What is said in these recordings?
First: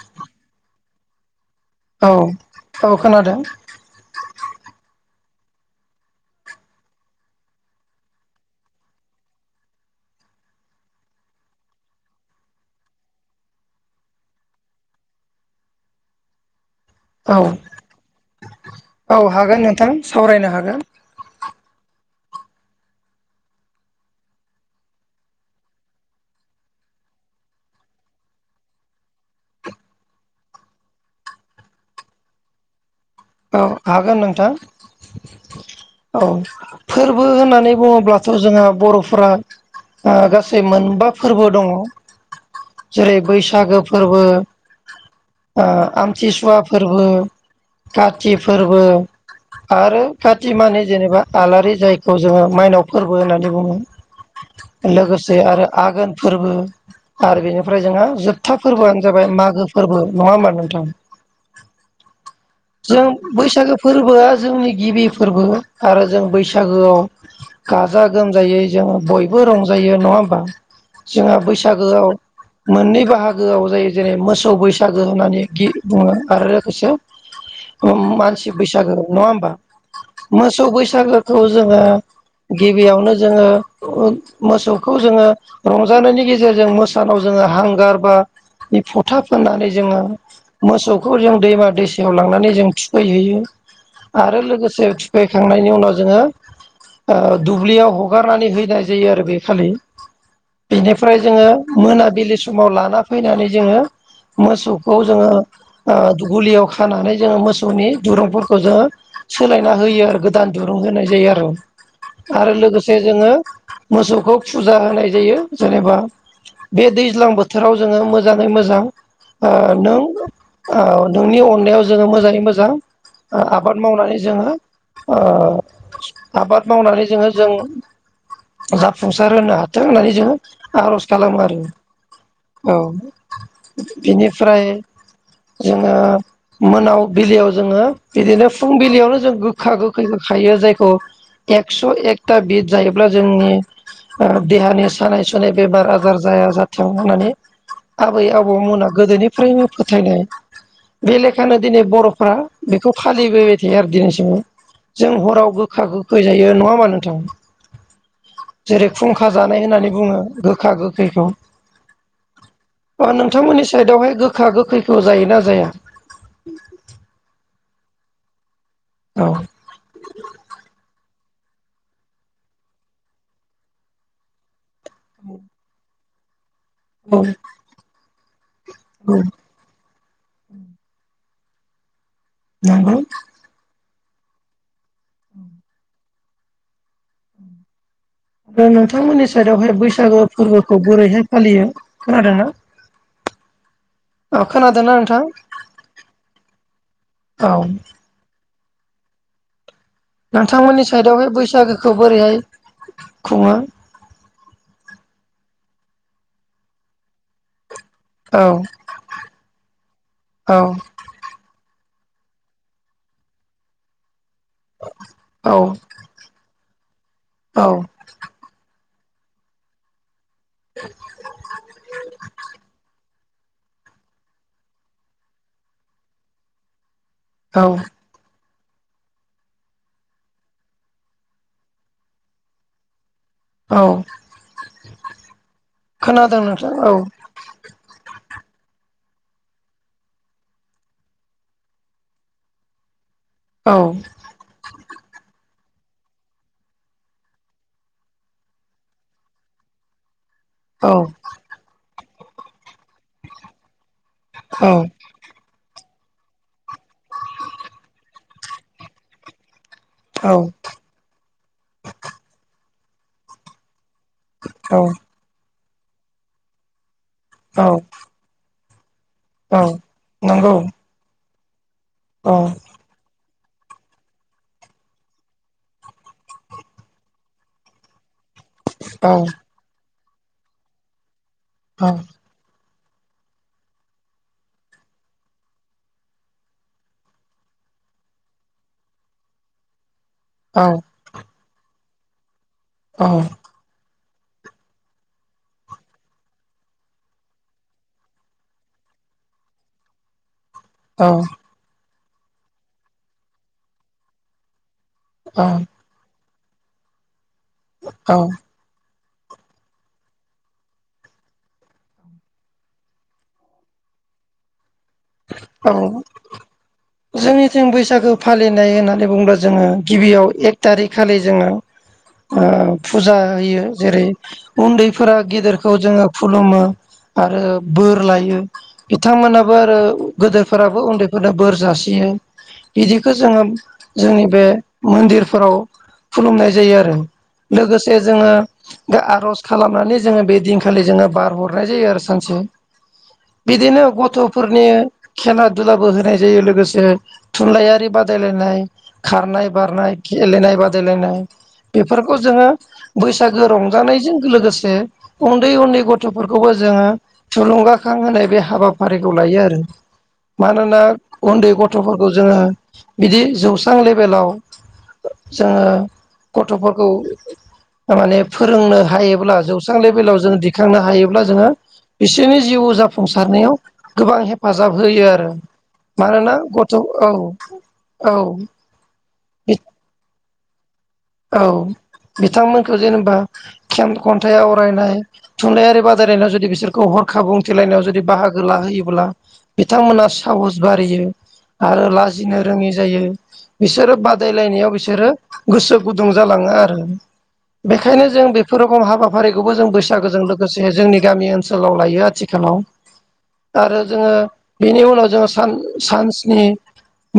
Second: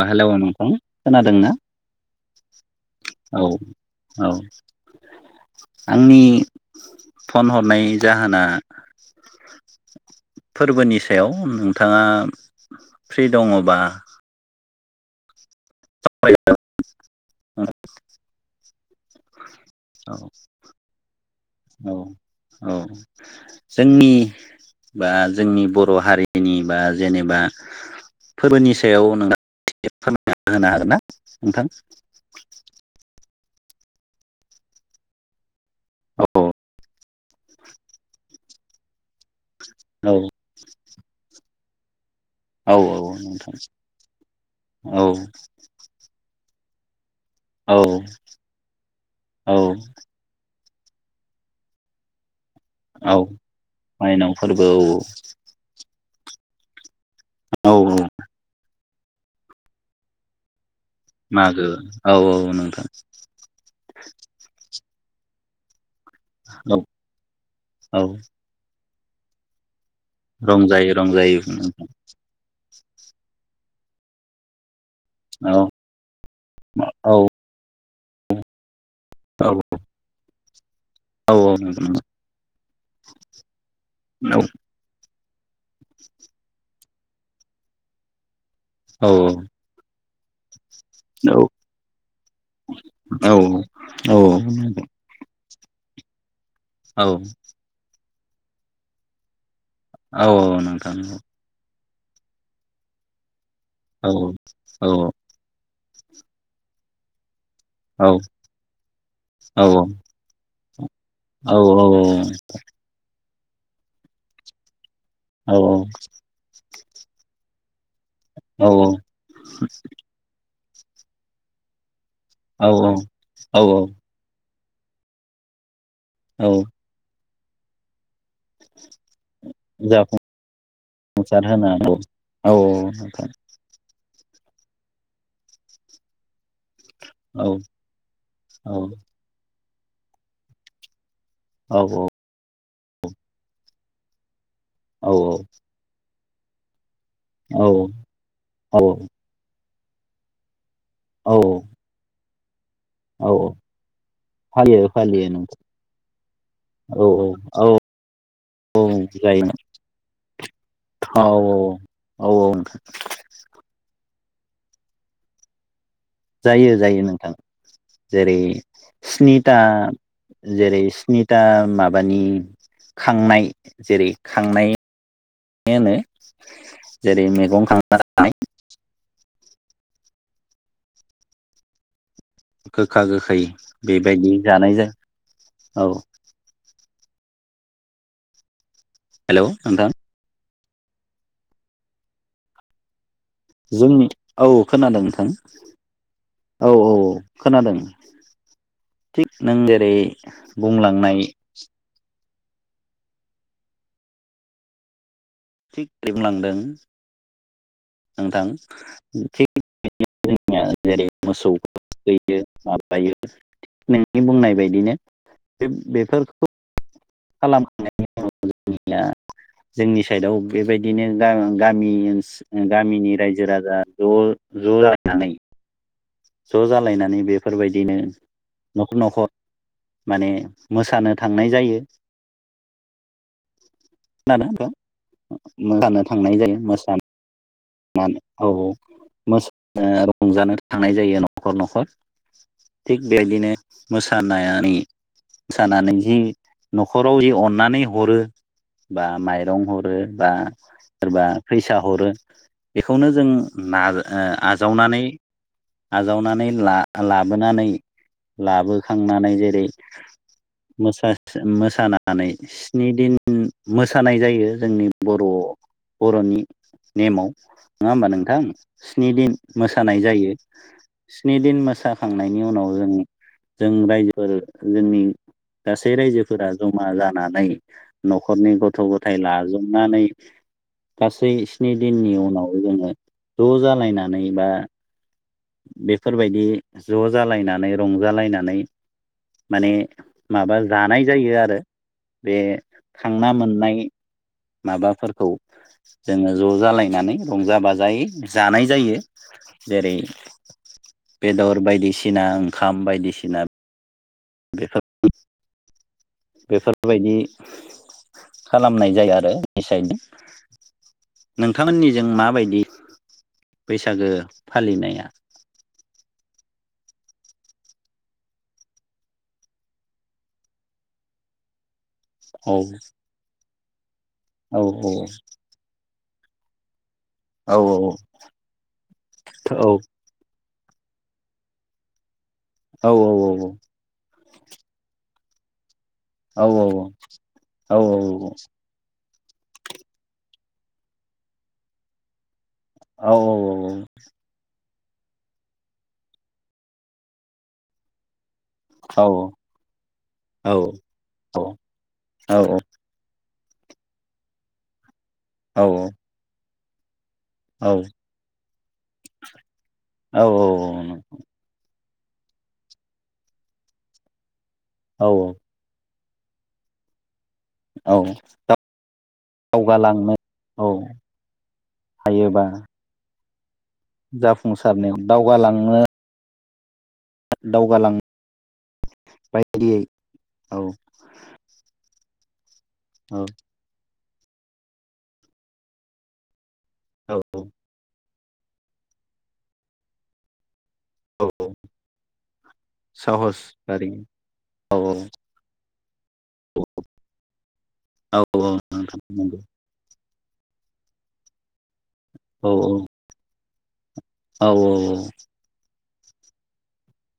अ हेल' नोंथां खोनादोंना औ औ औ खोनादों औ आंनि फन हरनाय जाहोना फोरबोनि सायाव नोंथाङा फ्रि दङबा [unintelligible] औ औ हागोन नोंथां सावरायनो हागोन औ जोंनि बा जोंनि बर' हारिनि बा जेनेबा फोरबोनि सायाव नोंथां फोरमायना होनो हागोन ना नोंथां औ हागोन नोंथां औ फोरबो होननानै बुङोब्लाथ' जोंहा बर'फोरा औ गासै मोनबा फोरबो दङ औ जेरै नोंथां बैसागो फोरबो औ ओ आमथिसुवा फोरबो औ काति फोरबो औ आरो काति मानि जेनेबा आलारि जायखौ जोङो माइनाव औ फोरबो होननानै बुङो माइनाव फोरबो औ लोगोसे आरो आघोन फोरबो आरो औ बेनिफ्राय जोंहा जोबथा फोरबोआनो जाबाय मागो फोरबो नङा होमबा नोंथां मागो औ औ नों जों बैसागो फोरबोआ जोंनि गिबि फोरबो आरो जों औ बैसागोआव गाजा औ गोमजायै जों बयबो रंजायो जायो नङा होमबा रंजायो जोंहा रंजायो नोंथां बैसागोआव मोननै बाहागोआव जायो जेरै मोसौ बैसागो बैसागो होननानै औ गि बुङो आरो औ लोगोसे मानसि बैसागो नङा होमबा मोसौ बैसा औ बैसागोखौ जोङो नंगौ गिबियावनो जोङो नंगौ मोसौखौ जोङो रंजानायनि गेजेरजों मोसौनाव जोङो हांगार बा औ औ फथा फाननानै जोङो मोसौखौ जों दैमा दैसायाव लांनानै जों थुखैहैयो औ आरो औ लोगोसे थुखै थांनायनि उनाव जोङो औ दुब्लियाव हगारनानै हैनाय जायो आरो बे खालि औ औ नोंथां बेनिफ्राय जोङो मोनाबिलि समाव लाना फैनानै जोङो औ औ मोसौखौ जोङो आ गलियाव खानानै जोङो मोसौ मोसौनि औ दुरुंफोरखौ जोङो सोलायना होयो आरो गोदान दुरुं होनाय जायो आरो औ आरो लोगोसे जोङो मोसौखौ फुजा होनाय जायो औ जेनेबा बे दैज्लां बोथोराव जोङो मोजाङै औ मोजां ओ नों औ नोंनि अननायाव जोङो मोजाङै मोजां औ औ आबाद मावनानै जोङो ओ औ आबाद मावनानै जोङो जों जाफुंसार होनो हाथों होननानै जोङो आर'ज खालामो जाफुंसार आरो होनो औ नोंथां बिनिफ्राय जोङो मोनाव औ बिलियाव जोङो बिदिनो फुंबिलियावनो जों गोखा गोखैखौ खायो जायखौ औ एकस' एकता बिद जायोब्ला जोंनि देहानि औ सानाय सुनाय बेमारा बार जाया जाथों होननानै आबै औ आबौमोना गोदोनिफ्रायनो फोथायनाय बे औ लेखानो दिनै बर'फ्रा बेखौ औ फालिबोबाय थायो आरो दिनैसिमाव फालियो जों फालियो हराव नोंथां गोखा गोखै जायो नङा होमबा औ औ नोंथां औ जेरै खुंखा जायो जानाय होननानै बुङो गोखा गोखैखौ औ औ अ नोंथांमोननि साइदआवहाय गोखा गोखैखौ जायोना जाया जायो जायो नोंथां जेरै औ स्निता जेरै स्नि दा माबानि खांनाय जेरै खांनाय होनो औ जेरै मैगं खांनाय औ नंगौ गोखा गोखै बेबायदि जानाय जो औ बे नोंथांमोननि हेलौ सेरावहाय नोंथां बैसागो फोरबोखौ बोरैहाय फालियो खोनादों ना जोंनि औ खोनादों नोंथां औ औ औ औ खोनादों थिग नोंबेग नोंथांमोननि साइदावहाय बैसागोखौ बोरैहाय खुङो [unintelligible] औ [unintelligible] थुखौयो औ माबायो नोंनि बुंनाय बादिनो औ बे- बेफोरखौ खालाम औ खांनायनि उनाव जोंना जोंनिस साइदाव बेबायदिनो गागं-गामिओन्स ओ गामिनि रायजो जो राजा ज' ज' जानानै ज' जालायनानै औ बेफोरबायदिनो न'खर न'खर माने मोसानो थांनाय जायो [unintelligible] औ मोसानो थांनाय खोनादों जायो नोंथां औ मोसानो औ औ मोसानो एबा रंजानो थांनाय जायो न'खर न'खर थिग बेबायदिनो औ मोसानायानै मोसानानै जि न'खराव ओइ अननानै हरो बा माइरं हरो बा औ सोरबा फैसा हरो बेखौनो जों नाजा ओ औ आजावनानै आजावनानै ला-लाबोनानै लाबोखांनानै जेरै औ मोसाथोन मोसानानै स्नि दिन सानाय जायो औ जोंनि बर' बर'नि नेमाव औ नङा होमबा नोंथां स्नि दिन औ मोसानाय जायो नंगौ स्नि दिन औ मोसाखांनायनि उनाव जों जों रायजोफोर जोंनि गासै रायजोफोरा जमा जानानै न'ख खरनि गथ' गथाय लाजोबनानै गासै स्नि औ दिननि उन खौ जोङो ज' जालायनानै बा बेफोरबायदि ज' जालायनानै रंजालायनानै माने माबा औ जानाय जायो आरो बे औ खांना मोननाय माबाफोरखौ जोङो ज' जालायनानै रंजा बाजायै जानाय जायो जेरै औ बेदर बायदिसिना ओंखाम बायदिसिना बेसद अ बेफोरबायदि खालामनाय जायो आरो निसाइदना नोंथांमोननिजों माबायदि बैसागो फालिनाया औ [inaudible] जोंनिथिं बैसागो फालिनाय होननानै बुङोबा जोङो गिबियाव एक टारिक खालि जोङो ओ औ फुजा होयो जेरै औ उन्दैफोरा गेदेरखौ जोङो खुलुमो आरो औ बोर लायो बिथांमोनाबो औ आरो गोदोफोराबो उन्दैफोरनो बोर जासियो औ बिदिखौ जोङो जोंनि बे मोन्दिरफोराव औ खुलुमनाय जायो आरो औ लोगोसे जोङो बे आख रस खालामनानै जोङो बे दिनखालि जोङो बार हरनाय जायो आरो सानसे औ बिदिनो गथ'फोरनि खेना दुलाबो होनाय जायो लोगोसे थुनलाइयारि बादेद गेलेनाय खारनाय बारनाय गेलेनाय औ बादायलायनाय । बेफोरखौ जोङो बै बैसागो रंजानायजों लोगोसे उन्दै-उन्दै गथ'फोरखौबो जोङो थुलुंगाखां होनाय बे हाबाफारिखौ लायो आरो मानोना उन्दै गथ' गथ'फोरखौ जोङो बिदि जौस्रां लेबेलाव जोङो! गथ'फोरखौ माने फोरोंनो हायोब्ला जौस्रां लेभेलाव औ जोङो औ दिखांनो हायोब्ला जोङो बिसोरनि हायोबा जिउ जाफुंसारनायाव गोबां हेफाजाब जाफुंसारनायाव होयो आरो दावगालांनो मानोना गथ' औ दावगालां औ बायदियै औ औ बिथांमोनखौ जेनेबा औ खेम खन्थाइ आवरायनाय थुनलाइयारि बादायलायनायाव जुदि बिसोरखौ औ हरखा बुंथिलायनायाव जुदि बाहागो ला होयोब्ला बिथांमोना साहस बारियो औ आरो लाजिनो रोङि जायो साहस आरि बिसोरो बादायलायनायाव औ बिसोरो गोसो गुदुं जालाङो आरो बेखायनो औ औ जों औ बेफोर गुन नोंथां नंगौ हाबाफारिखौबो जों बैसागोजों लोगोसे जोंनि गामि ओनसोलाव लायो औ आथिखालाव आरो जोङो औ बेनि उनाव जोङो सान्सनि मो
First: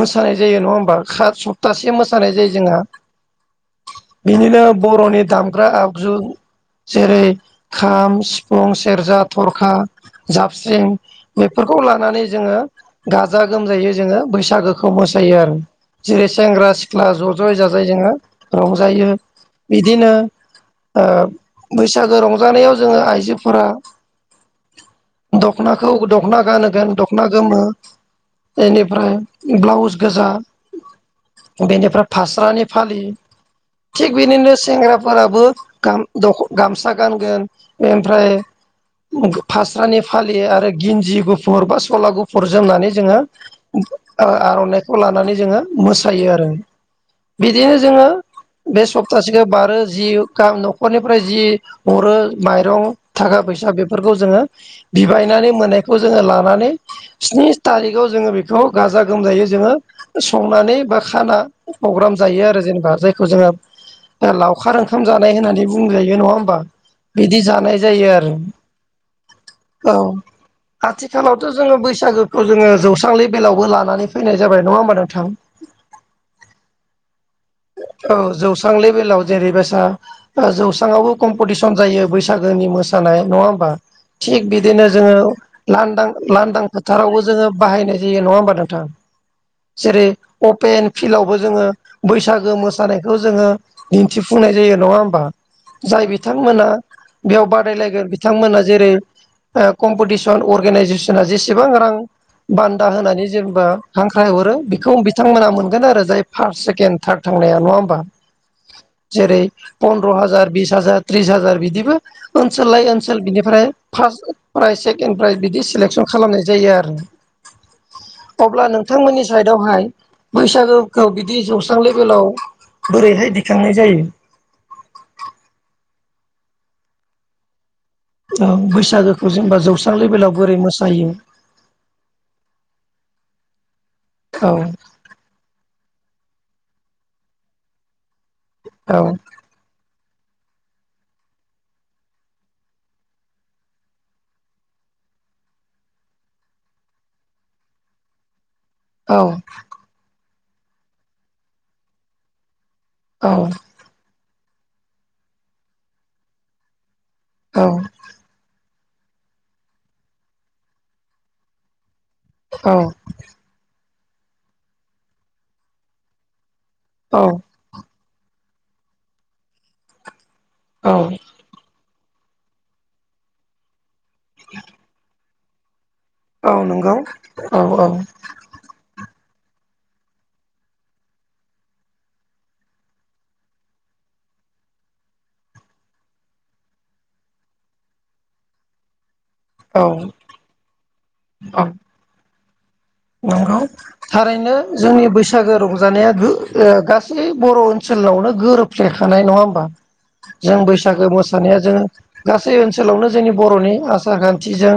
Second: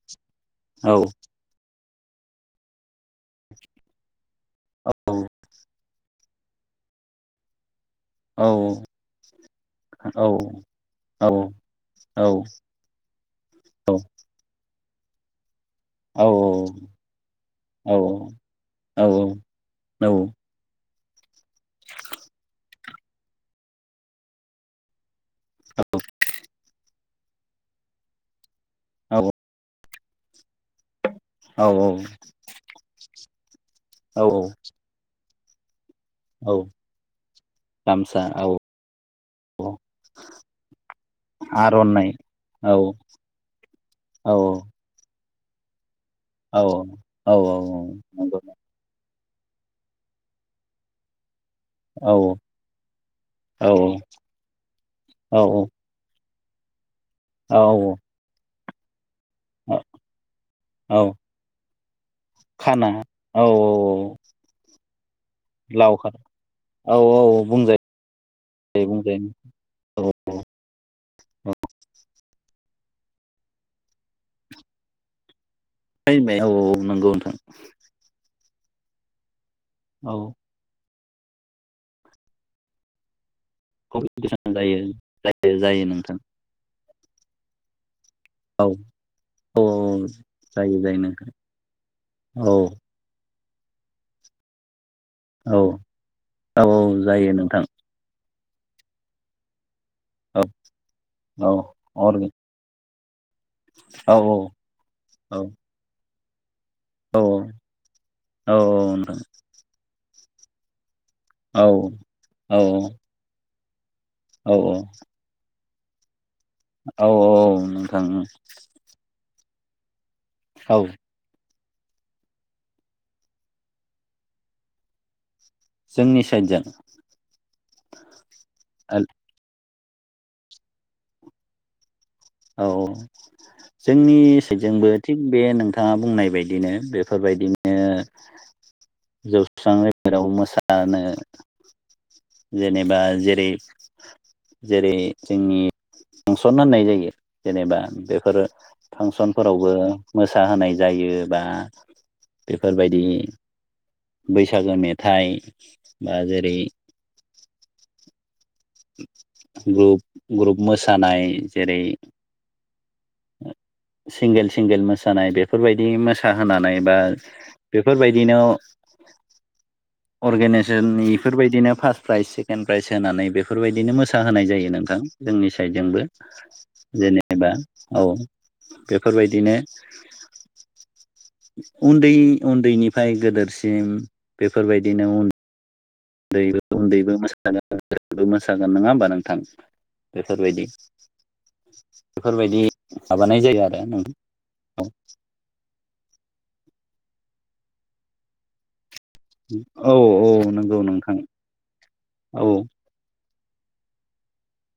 मोसानाय जायो नङा औ होमबा खासथ सप्तासे मोसानाय जायो जोंहा बिनिनो बर'नि दामग्रा आगजु जेरै खाम, औ सिफुं, सेरजा, थरखा औ जाबस्रिं औ बेफोरखौ लानानै जोङो गाजा गोमजायै जोङो बैसागोखौ बे खौ मोसायो आरो जेरै सेंग्रा सिख्ला ज' ज'य जाजाय जोङो रंजायो बिदिनो बैसागो रंजानायाव जोङो आइजोफोरा दख'नाखौ दख'ना गानोगोन दख'ना गोमो बेनिफ्राय ब्लाउस गोजा औ बेनिफ्राय फास्रानि फालि थिग औ बिनिनो सेंग्राफोराबो गाम दख औ गामसा गानगोन गामसा ओमफ्राय औ औ फास्रानि फालियो आरो गिन्जि गुफुर बा आर'नाइ सला गुफुर औ जोमनानै जोङो औ आर'नाइखौ लानानै जोङो मोसायो आरो औ औ बिदिनो औ जोङो नंगौ बे सप्तासे बारो जि ग न'खरनिफ्राय जि- हरो औ माइरं थाखा फैसा औ बेफोरखौ जोङो औ बिबायनानै मोननायखौ जोङो लानानै स्नि औ औ थारिखआव जोङो बेखौ गाजा- गोमजायै जोंङो औ सनानै बा खाना फग्राम जायो आरो खाना जेनेबा औ जोंङो लावखार ओंखाम जानाय होननानै लाव बुंजायो खार नङा हबा औ बिदि औ जानाय बुंजायो जायो आरो बुंजायो औ आथिखालावथ' औ जोङो बैसागो खौ जोङो जौस्रां ले बेलायावबो लानानै फैनाय जाबाय नङा होमबा नोंथां फैबाय औ औ नंगौ नोंथां औ जौस्रां लेभेलाव जेरैबायसा औ जौस्रांवावबो कम्पिटिसन जायो बैसागोनि मोसानाय नङा होन थिग कम्पिटिसन जायो बिदिनो जोङो जायो जायो नोंथां लांदां-लांदां फोथारावबो जोङो बाहायनाय नङा होनबा औ नोंथां औ जेरै जायो अफेन जायो नोंथां फिलावबो जोङो बैसागो- औ मोसानायखौ जोङो दिन्थिफुंनाय जायो नङाहोनबा औ जाय औ बिथांमोना औ जायो बेयाव नोंथां बादायलायगोन बिथांमोना जेरै कम्पिटिसन औ अर्गेनाइजेसना औ जेसेबां रां अरगेन बान्था होनानै जेनबा औ हांख्राय हरो बेखौ औ बिथांमोना मोनगोन आरो जाय फार्स्ट सेकेणड थार थांनाया औ नङा होमबा औ नोंथां जेरै पनन्द्र' हाजार बिस हाजार थ्रिस हाजार औ बिदिबो औ ओनसोल लायै ओनसोल बिनिफ्राय फार्स्ट औ प्राइज सेकेणड प्राइज बिदि खालेकसन खालामनाय जायो आरो औ औ नोंथां अब्ला नोंथांमोननि साइत आवहाय औ बैसागुखौ बिदि जौस्रां लेभेलाव बोरैहाय दिखांनाय जायो जोंनि साइडजों औ बैसागोखौ जेनेबा जौस्रां लेभेलाव बोरै मोसायो औ औ जोंनि औ साइदजोंबो थिग बे नोंथाङा बुंनाय बिदिनो बेफोरबायदिनो औ जौस्रां जेराव मोसानो जेनेबा जेरै जेरै जोंनि फांसन होननाय जायो जेनेबा बेफोरो औ फांसनफोरावबो मोसाहोनाय जायो बा बे फोरबायदि औ बैसागो मेथाइ बा जेरै औ ग्रुप ग्रुप मोसानाय जेरै औ सिंगेल सिंगेल मोसानाय बेफोरबायदि मोसाहोनानै बा औ बेफोरबायदि [unintelligible] बिदिनो अर्गेनाइजेसन औ इफोरबायदिनो फार् प्राइज सेकेन्ड प्राइज होनानै बेफोरबायदिनो मोसाहोनाय जायो नोंथां। जोंनि साइडजोंबो। औ नंगौ जेनेबा औ बेफोरबायदि बिदिनो उन्दै उन्दैनिफ्राय गोदेरसिम बेफोरबायदिनो उम उन्दैबो मोसागोनबो मोसागोन नङा होमबा? नों थां औ बेफोरबायदि, औ बेफोरबायदि माबानाय नंगौ, जायो आरो नोंथां थारैनो जोंनि बैसागो रंजानाया ओ गासै बर' ओनसोलावनो गोरोब फेखानाय नङा होमबा? औ औ जों नंगौ बैसागो नोंथां मोसानाया जोङो गासै औ ओनसोलावनो जोंनि बर'नि आसार खान्थिजों,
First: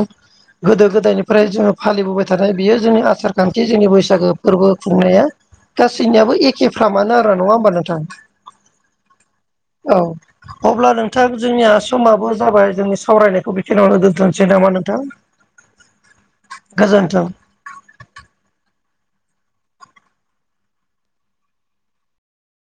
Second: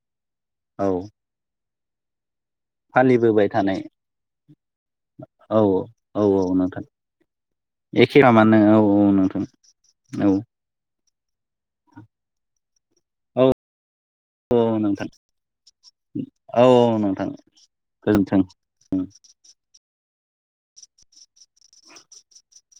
गोदो औ गोदायनिफ्राय जोङो फालिबोबाय थानाय बियो जोंनि आसार फालिबोबाय खान्थि थानाय जोंनि बैसागो फोरबो खुंनाया औ गासैनियाबो एखे फ्रामानो आरो, नङा होमबा नोंथां? एखेफ्रामानो औ औ नोंथां। औ अब्ला नोंथां, जोंनिआ समाबो जाबाय जोंनि औ सावरायनायखौ बेखनिआवनो दोन्थसै नामा नोंथां? औ औ गोजोन्थों। नोंथां गोजोनथों। [inaudible]